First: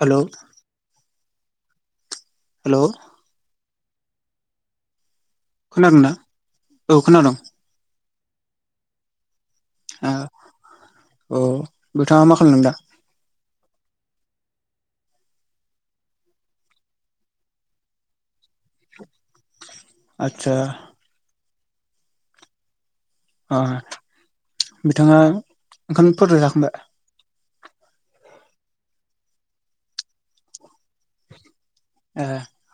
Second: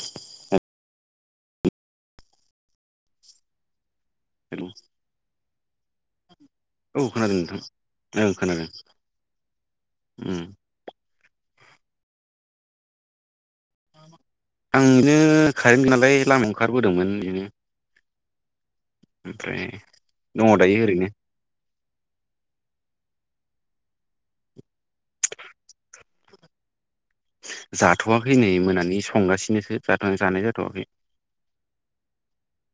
हेल'! Hello! Hello! खोनादोंना? औ खोनादों नोंथां। ओं खोनादों। उम। अ नोंथांङा मा खालामदों दा? आं बिदिनो कारेन्ट नालाय लामायाव ओंखारबोदोंमोन बिदिनो। ओमफ्राय आदसा दङ दायो ओरैनो। अ, बिथाङा ओंखामफोरलाय जाखांबाय? जाथ'वाखै नै मोनानि संगासिनोसो जाथ' जानाय जाथ'वाखै। ए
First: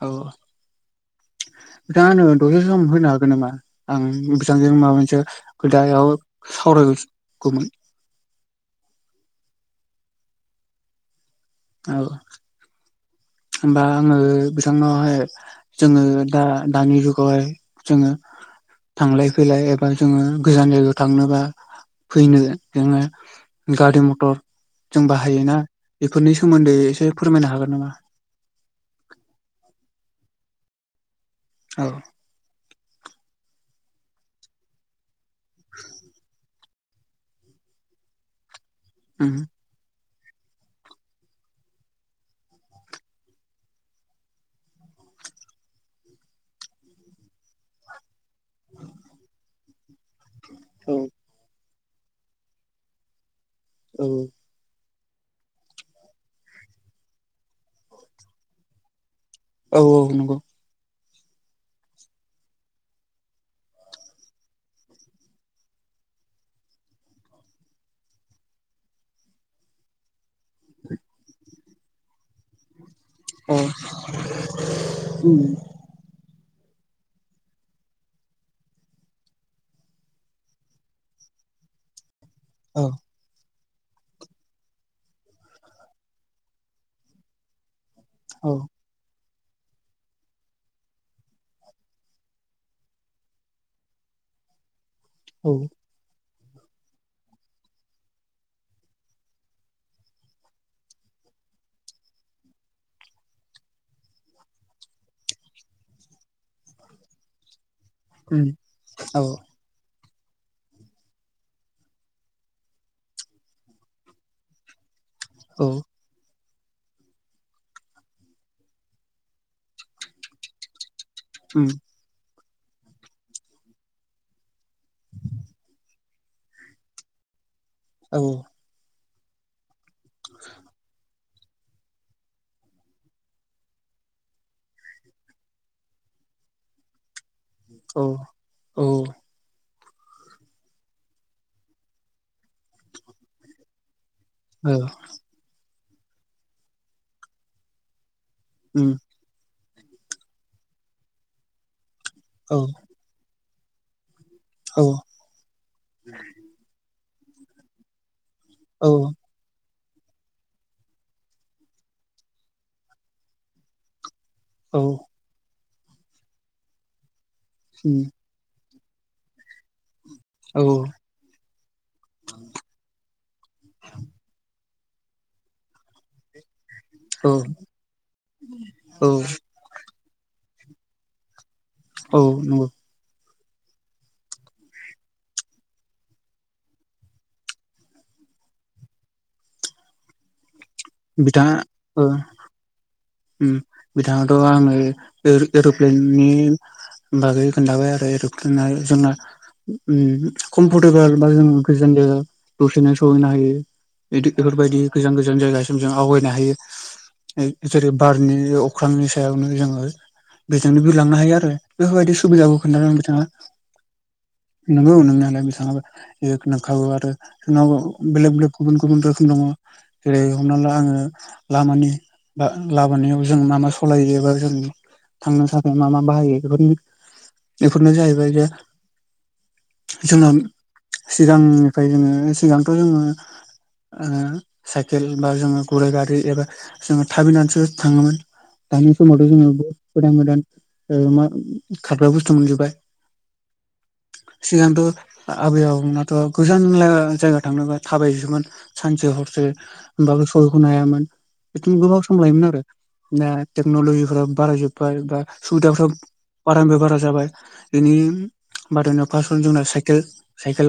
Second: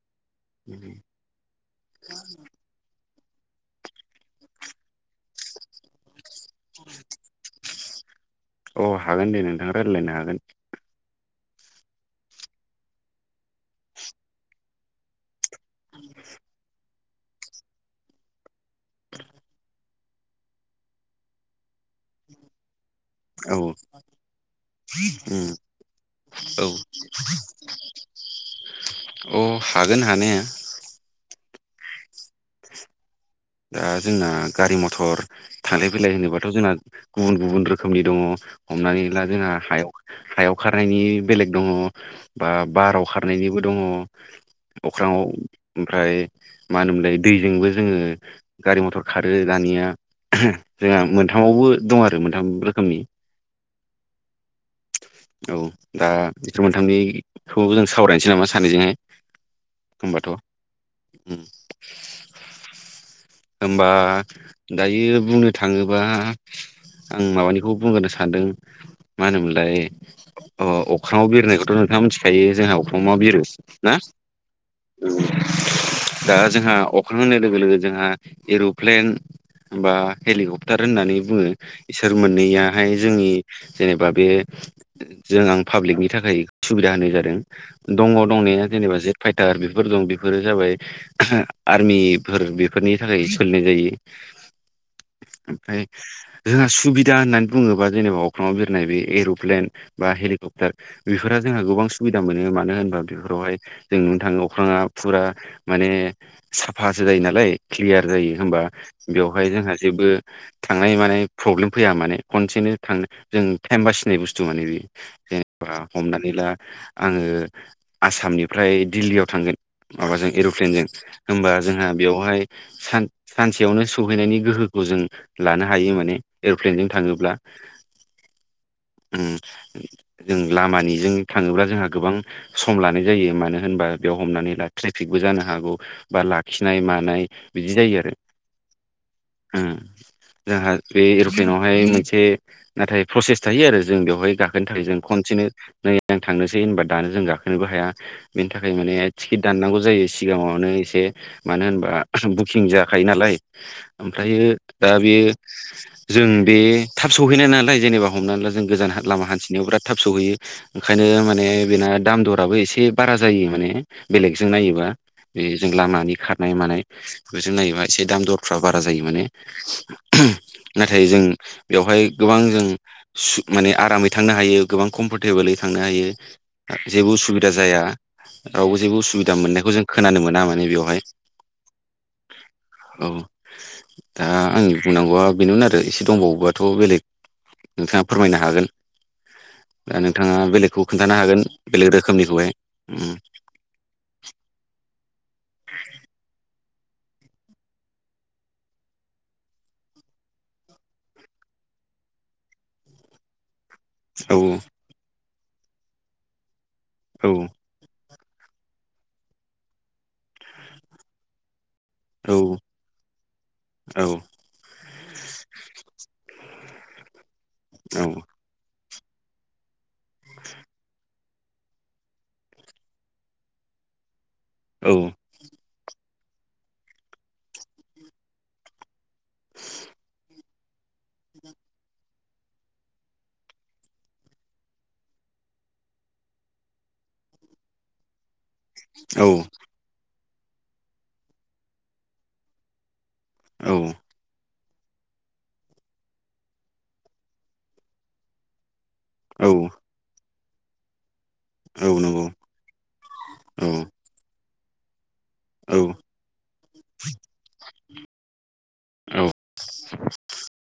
औ दा नों दसे सम होनो हा गोन नामा आं बिथांजों माबा मोनसे खोदायाव सावरायगौमोन। अ हागोन दे नोंथाङा रायज्लायनो हागोन। औ होमबा आङो बिथांनावहाय जोङो दा दानि जुगावहाय जोङो थांलाय फैलाय एबा जोङो गोजान जायगायाव थांनोबा फैनो जोङो औ गारि मथर जों उम बाहायोना बेफोरनि औ सोमोन्दै एसे फोरमायनो हागोन नामा? अ हागोन हानाया। औ। दा जोंना गारि मथर थांलाय फैलाय होनोबाथ' जोंना गुबुन गुबुन रोखोमनि दङ। हमनानै ला उम जोंहा हायाव हायाव खारनायनि बेलेग दङ बा बाराव खारनायनिबो दङ। अख्राङाव ओमफ्राय मा होनोमोनलाय दैजोंबो जोङो गारि मथर खारो दानिया औ जोंहा मोनथामावबो दं आरो मोनथाम रोखोमनि। औ। औ दा बिसोर मोनथामनिखौ जों सावरायनोसै नामा सानैजोंहाय। औ औ नंगौ। उम। [unintelligible] होम्बा दायो बुंनो थाङोबा। आं माबानिखौ बुंग्रोनो सानदों मा होनोमोन ओमफ्राय अख्रङाव बिरनायखौथ' नोंथाङा मिथिखायो जोंहा अखा अमा बिरो औ ना उम दा जोंहा अख्रां होननाय लोगो लोगो जोंहा एर'प्लेन बा हेलिकप्टार होननानै बुङो इसोर औ मोननैयाहाय जोंनि जेनेबा बे जों आं पाब्लिकनि थाखाय सुबिदा होनाय जादों दङ औ दंनाया जेनेबा जे फाइटार बेफोर दं बेफोरो जाबाय आर्मिफोर बेफोरनि थाखाय सोलिनाय जायो [inaudible] ओमफ्राय जोंहा सुबिदा होननानै बुङोबा जेनेबा अख्रङाव बिरनाय बे एरु प्लेन बा हेलिकप्टार बेफोरफोरा जोंहा गोबां सुबिदा मोनो मानो होनोबा बेफोरावहाय जों नुनो थाङोबा अख्राङा फुरा माने साफासो जायो नालाय क्लियार जायो उम होमबा औ बेवहाय जोंहा जेबो थांनाय माने प्रब्लेम फैया माने खनसेनो थां जों टाइम बासिनाय बुस्थु माने बेयो औ जेनेबा हमनानै ला आङो आसामनिफ्राय दिल्लीयाव थांगोन माबाजों एर'प्लेनजों होमबा उम जोंहा बेवहाय सान सानसेयावनो सहैनायनि गोहोखौ जों लानो हायो माने एर'प्लेनजों थाङोब्ला औ जों लामानि जों थाङोब्ला जोंहा गोबां सम लानाय जायो मानो होनोबा बेयाव हमनानै ला ट्रेफिकबो जानो हागौ बा लाखिनाय मानाय बिदि जायो आरो औ ओ जोंहा बे एर'प्लेनावहाय मोनसे नाथाय प्रसेस थायो आरो जों बेयाव बेवहाय गाखोनो थाखाय जों खनसेनो नै थांनोसै होनबा दानो जों गाखोनोबो हाया बेनि थाखाय उम माने टिकेट दाननांगौ जायो सिगाङावनो एसे मानो होनबा औ बुकिं जाखायो नालाय ओमफ्रायो औ दा बे जों बे थाब सौहैनाय नालाय जेनेबा हमनानै ला जों औ गोजान उम लामा हान्थिनायाव बेराद थाब सहैयो ओंखायनो माने बेना दाम दराबो एसे बारा जायो माने बेलेगजों औ नायोबा बेजों लामानि खारनाय मानाय बेजों नायोबा एसे दाम दरफ्राव बारा जायो माने औ नाथाय जों बेवहाय गोबां जों माने आरामै थांनो हायो गोबां कमफरटेबोलै थांनो हायो। जेबो उसुबिदा जाया। रावबो जेबो औ उसुबिदा मोननायखौ जों खोनानो मोना माने बेवहाय। औ नंगौ। औ दा आंनि बुंनांगौवा बेनो आरो एसे दंबावोबाथ' बेलेग नोंथाङा फोरमायनो हागोन। दा नोंथाङा बेलेगखौ खोन्थानो हागोन बिथाङा बेलेग ओ रोखोमनिखौहाय। उम। बिथाङाथ' आङो ए-एर'प्लेननि बागै खोनथाबाय आरो एर'प्लेना जोंना उम कमफरटेबोल बा जोंङो गोजान जायगा दसेनो सहैनो हायो। औ बिदि बेफोरबायदि गोजान गोजान जायगासिम जों आवगायनो हायो। औ। जेरै बारनि अख्रांनि सायावनो जोङो बेजोंनो बिरलांनो हायो आरो। बेफोरबायदि औ सुबिदाखौ खोन्थादों बिथाङा। औ नोंगौ नो आरो बिथाङाबो [unintelligible] नोंखागौ आरो बेलेग बेलेग गुबुन गुबुन गुबुन रोखोम दङ। जेरै हमना ला आङो लामानि बा लाबोनायाव जों मा मा सलायो एबा जों औ थांनो थाखाय मा मा बाहायो बेफोरबादिनो बेफोरनो जाहैबाय जे जोङो सिगांनिफाय जोङो सिगांथ' जोङो ओ साइखेल बा जोङो गुराय गारि एबा जोङो थाबिनानैसो थाङोमोन दानि समावथ' जोङो बहुत गोदान गोदान ओ मा खारग्रा बुस्थु मोनजोबबाय। औ। सिगांथ' आ-आबै आबौमोनाथ' गोजाननो जायगा थांनोबा थाबायसोमोन। सानसे हरसे औ होमबो सौहैख'नो हायामोन। खि औ गोबाव सम नंगौ लायोमोन आरो दा औ टेक्न'लजिफोरा बारायजोब्बाय बा औ सुबिदाफ्राबो बारानिफ्राय बारा जाबाय। बेनि बादायनायाव औ फार्सआवनो जोंना साइकेल साइकेल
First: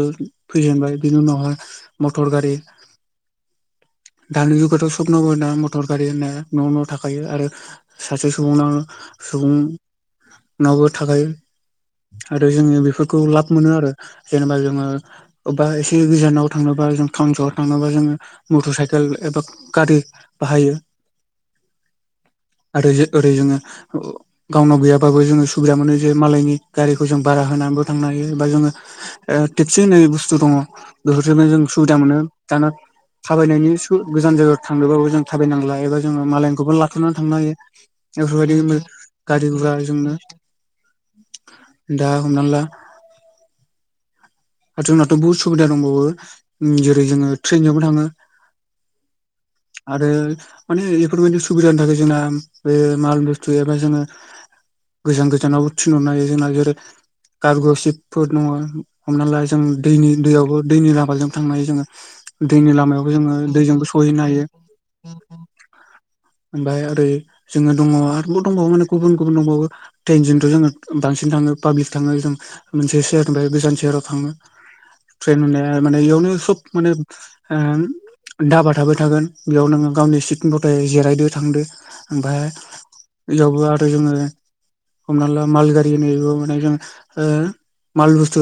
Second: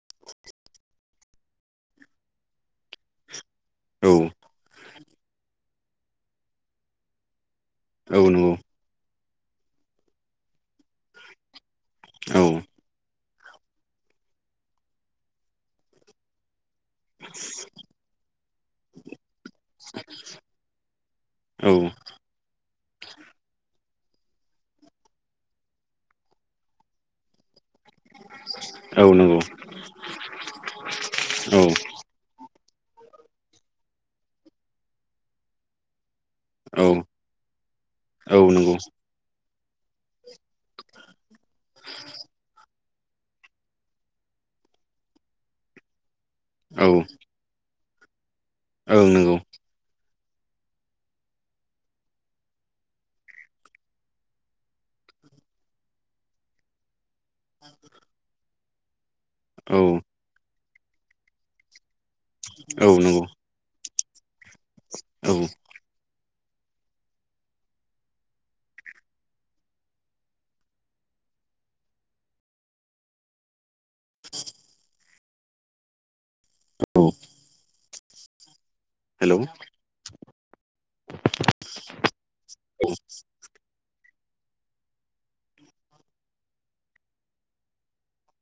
फैजेनबाय। बिनि उनावहाय मटर गारि। दानि जुगाथ' सपनावबो दा मटर गारि होननाया न' न' थाखायो आरो औ सासे नंगौ सुबुंनावनो सुबुंनावबो थाखायो औ आरो जोङो बेफोरखौ लाब मोनो आरो जेनेबा जोङो अबबा एसे गोजानाव थांनोबा जों टाउन सहर थांनोबा जोङो मटर साइकेल एबा गारि बाहायो। औ आरो ओरै जोङो गावनाव गैयाबाबो जोङो सुबिदा मोनो जे मालायनि गारिखौ जों बारा होनाबो थांनो हायो बा जोङो औ नंगौ ओ टेक्सि होननाय बुस्थु दङ, बेफोरजोंनो जों औ सुबिदा मोनो। दाना थाबायनायनि स गोजान जायगायाव थांदोंबाबो जों थाबायनांला एबा मालायनिखौबो औ लाथ'नानै थांनो हायो। औ बेफोरबायदि नंगौ गा गुरा जोंनो दा हमना ला आर जोंनाथ' बनहुद सुबिदा दंबावो, जेरै जोङो ट्रेनजोंबो थाङो। ओं नंगौ। आरो माने बेफोरबायदि सुबिदानि थाखाय जोंना बे माल बुस्थु एबा जोङो गोजान गोजानाव थिनहरनो हायो जोंना जेरै गारग' सिबफोर दङ। हमना ला जों औ दैनि दैयावबो दैनि लामाजोंबो थांनो हायो जोङो। दैनि औ लामायावबो नंगौ जोङो दैजोंबो सहैनो हायो। औ। ओमफाय ओरै जोङो दङ आरोबाव दंबावो माने गुबुन गुबुन दंबावो ट्रेनजोंथ' जोङो बां सिन थाङो पाब्लिस थाङो जों मोनसे सेहेरनिफाय गोजान सेहेराव थाङो। [unintelligible] एयावनो सब माने औ ओ दाबा थाबाय थागोन हेलौ बेयाव नोङो गावनि सित गथाय जिरायदो थांदो ओमफाय इयावबो आरो जोङो हमना ला माल गारि होनो बेबो माने जों हो माल बुस्थु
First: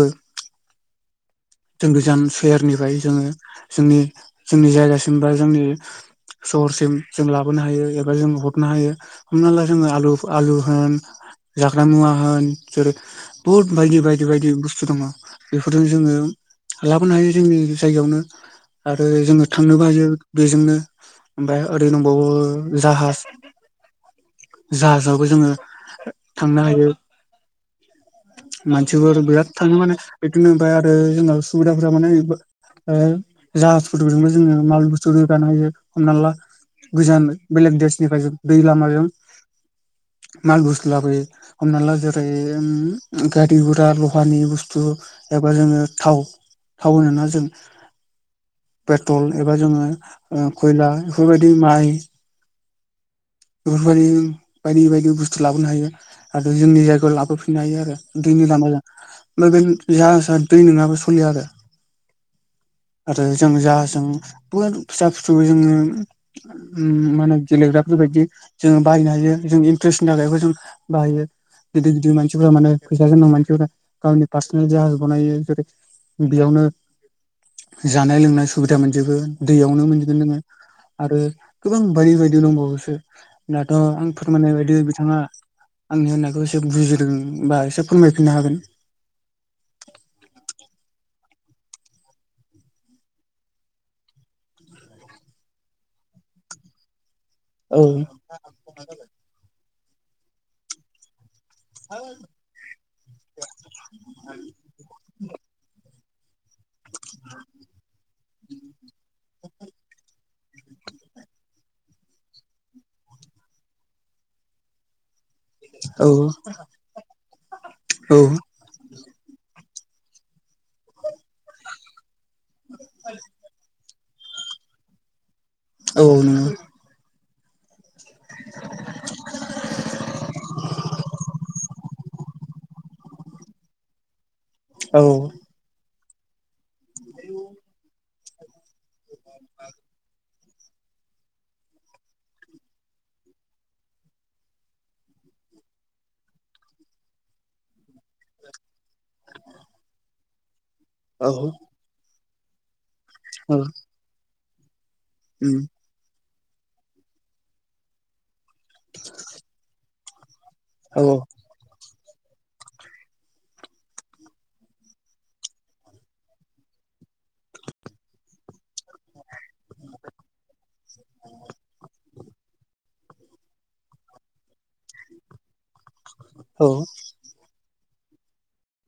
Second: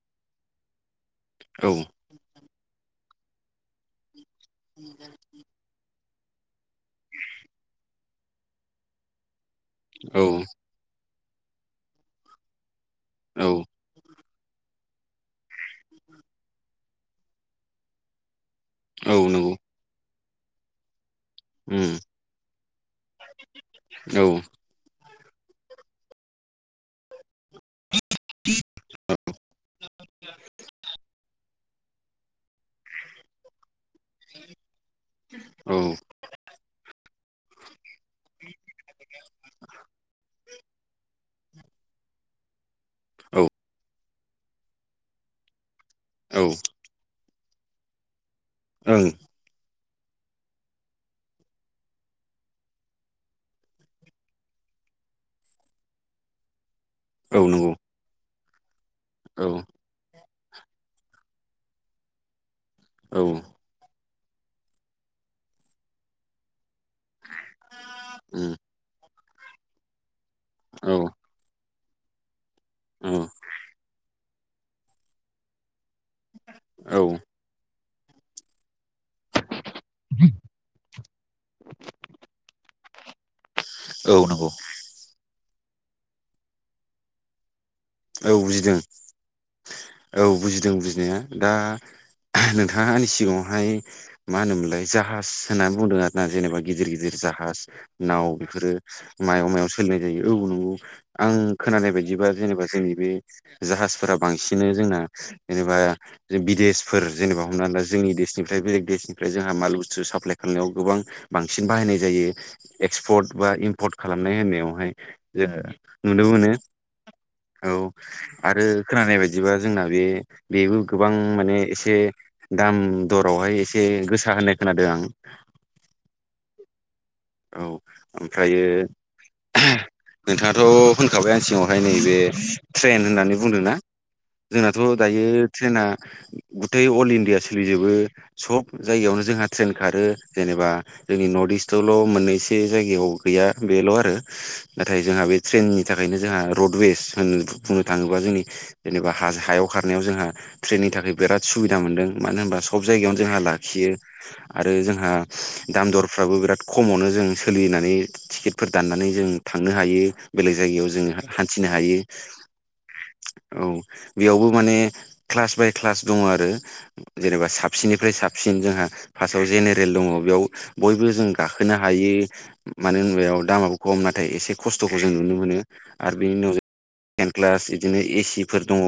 औ जों गोजान सेहेरनिफ्राय जोङो जोंनि जोंनि जायगासिम बा जोंनि सहरसिम जों लाबोनो हायो एबा जों हरनो हायो। हमना ला जोङो आलु औ आलु होन जाग्रा मुवा होन जै औ बुहुद बायदि बायद बायदि बायदि बुस्थु दङ बेफोरजों जोङो लाबोनो हायो जोंनि जायगायावनो। आरो औ जोङो नंगौ थांनो बायो बेजोंनो। ओमफाय ओरै उम दंबावो जाहाज औ जाहाज बाबो जोङो थांनो हायो। मानसिफोर बिराद थाङो माने बिदिनोफ्राय आरो जोंङो सुबिदाफोरा माने ओ जा अट'जोंबो जोङो माल बुस्तु रोगानो हायो औ हमना ला गोजान बेलेग देसनिफ्राय जों दै लामाजों माल बुस्थु लाबोयो हमना ला जेरै ओम औ गारि गुरा लहानि बुस्थु एबा जोङो थाव थाव होनोना जों। ओं पेट्रल एबा जोङो ओ खयला बेफोरबायदि माइ बेफोरबायदि बायदि बायदि बुस्थु लाबोनो हायो आरो जोंनि जायगायाव औ लाबोफिननो नंगौ हायो आरो। दैनि लामाजों औ [unintelligible] जाहाजआ दै नोङाबा सलिया आरो। आरो औ जों जाहाजजों बहुद फिसा फिसौ जोङो उम मा होनो गेलेग्राफोरबायदि उम जोंङो बाहायनो हायो जों इन्ट्रेस्टनि थाखाय जों औ बाहायो गिदिर गिदिर मानस सिफोरा माने फैसा गोनां मानसिफोरा गावनि पार्सनेल जाहाज बनायो जेरै बेयावनो औ जानाय लोंनाय सुबिद बिदा मोनजोबो दैयावनो मोनजगोन नोङो आरो गोबां बायदि बायदि दंबावोसो। दाथ' आं औ नंगौ फोरमायनाय बायदि बिथाङा आंनि होननायखौ एसे बुजिदों बा एसे फोरमायफिननो औ हागोन बुजिदों औ बुजिदों बुजिनाया दा नोंथाङा आंनि सिगाङावहाय मा होनोमोनलाय जाहाज होननानै बुंदों आर ना जेनेबा गिदिर गिदिर जाहा हास औ नाव बेफोरो मायाव मायाव सोलिनाय जायो औ नंगौ आं खोनानाय बायदिबा जेनेबा जोंनि बे जाहाजफोरा बांसिननो जोंना जेनेबा बिदेशफोर जेनेबा हमना ला जोंनि देशनिफ्राय बेलेग देशनिफ्राय जोंहा माल बुस्थु साप्लाइ खालामनायाव गोबां बांसिन बाहायनाय जायो एक्सपर्ट बा इम्पर्ट खालामनाय। होननायावहाय जोङो औ नुनो मोनो। औ आरो खोनानाय बायदिबा जोंना बे बेबो गोबां माने एसे दाम दरावहाय एसे गोसा होननाय खोनादों आं। औ नंगौ। औ। ओमफ्रायो नोंथाङाथ' होनखाबाय आं सिङावहाय नैबे ट्रेन होननानै बुंदों ना जोंनाथ' औ दायो ट्रेना गुथै अल इण्डिया सोलिजोबो सब जायगायावनो जोंहा ट्रेन खारो। जेनेबा जोंनि नर्थ इस्टआव ल' मोननैसे जायगायाव गैया बेल' आरो नाथाय जोंहा बे ट्रेननि थाखायनो जों रड वे बेस होन बुंनो थाङोबा जोंनि जेनेबा हा-हायाव खारनायाव जोंहा ट्रेननि थाखाय औ बिराद सुबिदा मोनदों मानो होनबा सब जायगायावनो जोंहा औ लाखियो आरो जों हा उम दाम दरफ्राबो बिराद खमावनो जों सोलिनानै टिकेट फोर दाननानै जों थांनो हायो बेलेग जायगायाव औ जों हान्थिनो हायो। [inaudible] औ बेयावबो माने क्लास बाय क्लास दङ आरो जेनेबा साबसिननिफ्राय साबसिन जोंहा फार्साव जेनेरेल दङ बेयाव बयबो जों गाखोनो हायो मानो होनबायाव दामाबो खम नाथाय एसे खस्थ'खौ जों नुनो मोनो। आरो बेनि उनाव जों औ टेन क्लास बिदिनो एसिफोर दङ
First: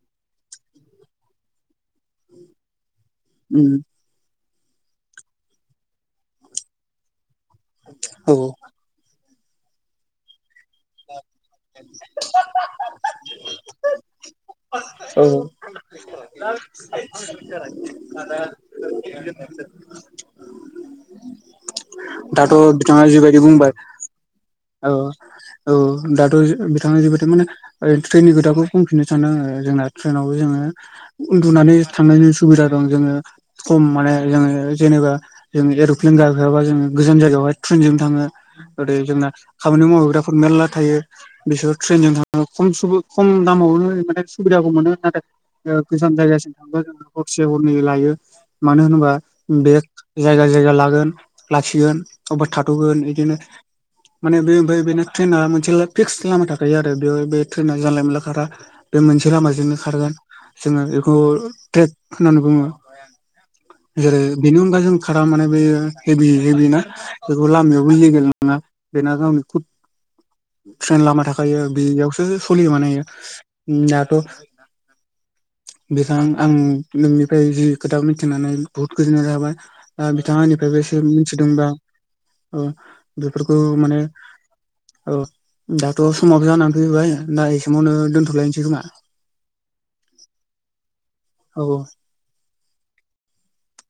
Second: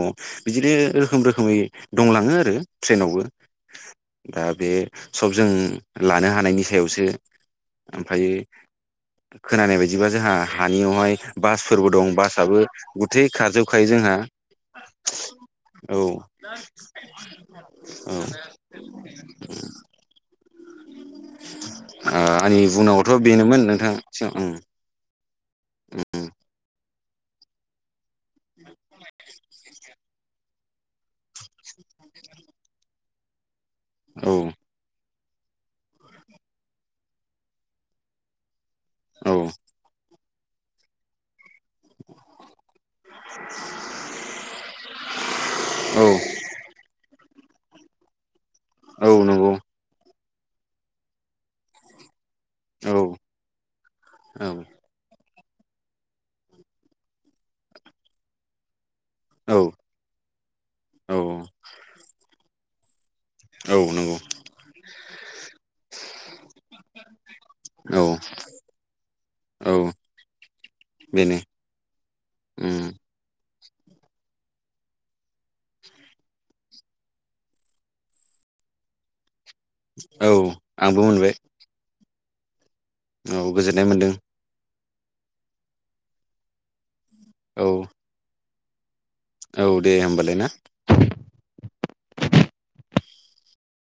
बिदिनो रोखोम रोखोमै दंलाङो आरो। ट्रेनावबो उम दा बे सब जों लानो हानायनि सायावसो औ ओमफ्रायो खोनानाय बायदिबा जोंहा हानियावहाय बासफोरबो दं बासआबो गुथै खारजोबखायो जोंहा औ। औ औ [unintelligible] आ दाथ' आंनि बिथाङा बुंनांगौथ' जिबायदि बेनोमोन बुंबाय नोंथां सि ओं औ औ दाथ' बिथाङा जिबोथ माने ओ ट्रेननि खोथाखौ बुंफिननो सान्दों आङो जोंना ट्रेननाव जोङो उन्दुनानै थांनायनि सुबिदा दं जोङो खम माने औ जोङो जेनेबा जों एर'प्लेन गाखोयाबा जोङो गोजान जायगायावहाय ट्रेनजों थाङो ओरैनो जोंना। औ मावग्राफोर मेरला थायो। बिसोर ट्रेनजों थाङो खम सुबु खम दामावनो माने सुबिदाखौ मोनो नाथाय औ गोजान जायगा [unintelligible] से हरनै लायो मानो औ होनोबा नंगौ बे जायगा जायगा लागोन लाखिगोन अबा थाथ'गोन औ इदिनो माने औ बे बै बेनो ट्रेना मोनसे फिक्स लामा थाखायो आरो बेयाव बे ट्रेना जानलाय मोनला खारा। बे मोनसे औ लामाजोंनो खारगोन जोङो बेखौ औ ट्रेक होननानै बुङो। औ। नंगौ जेरै' बेनि अनगा जों खारा माने बे हेभि हेभि ना बेखौ लामायावबो जे औ लेगेल नङा। बेना गामि खुद औ ट्रेन लामा बेनो थाखायो बेयावसो सोलियो उम माने इयो। नाथ' बिथां आं नोंनिफ्राय जि खोथाखौ मिथिनानै बुहुत गोजोननाय लाबाय। ओ औ बिथाङा आंनिफ्रायबो आंबो एसे मोनबाय मिथिदोंबा औ औ बेफोरखौ गोजोननाय माने मोनदों औ दाथ' समाबो जानानै फैबाय दा ए औ समावनो दोन्थ'लायनोसै खोमा। औ दे होमबालाय ना। औ औ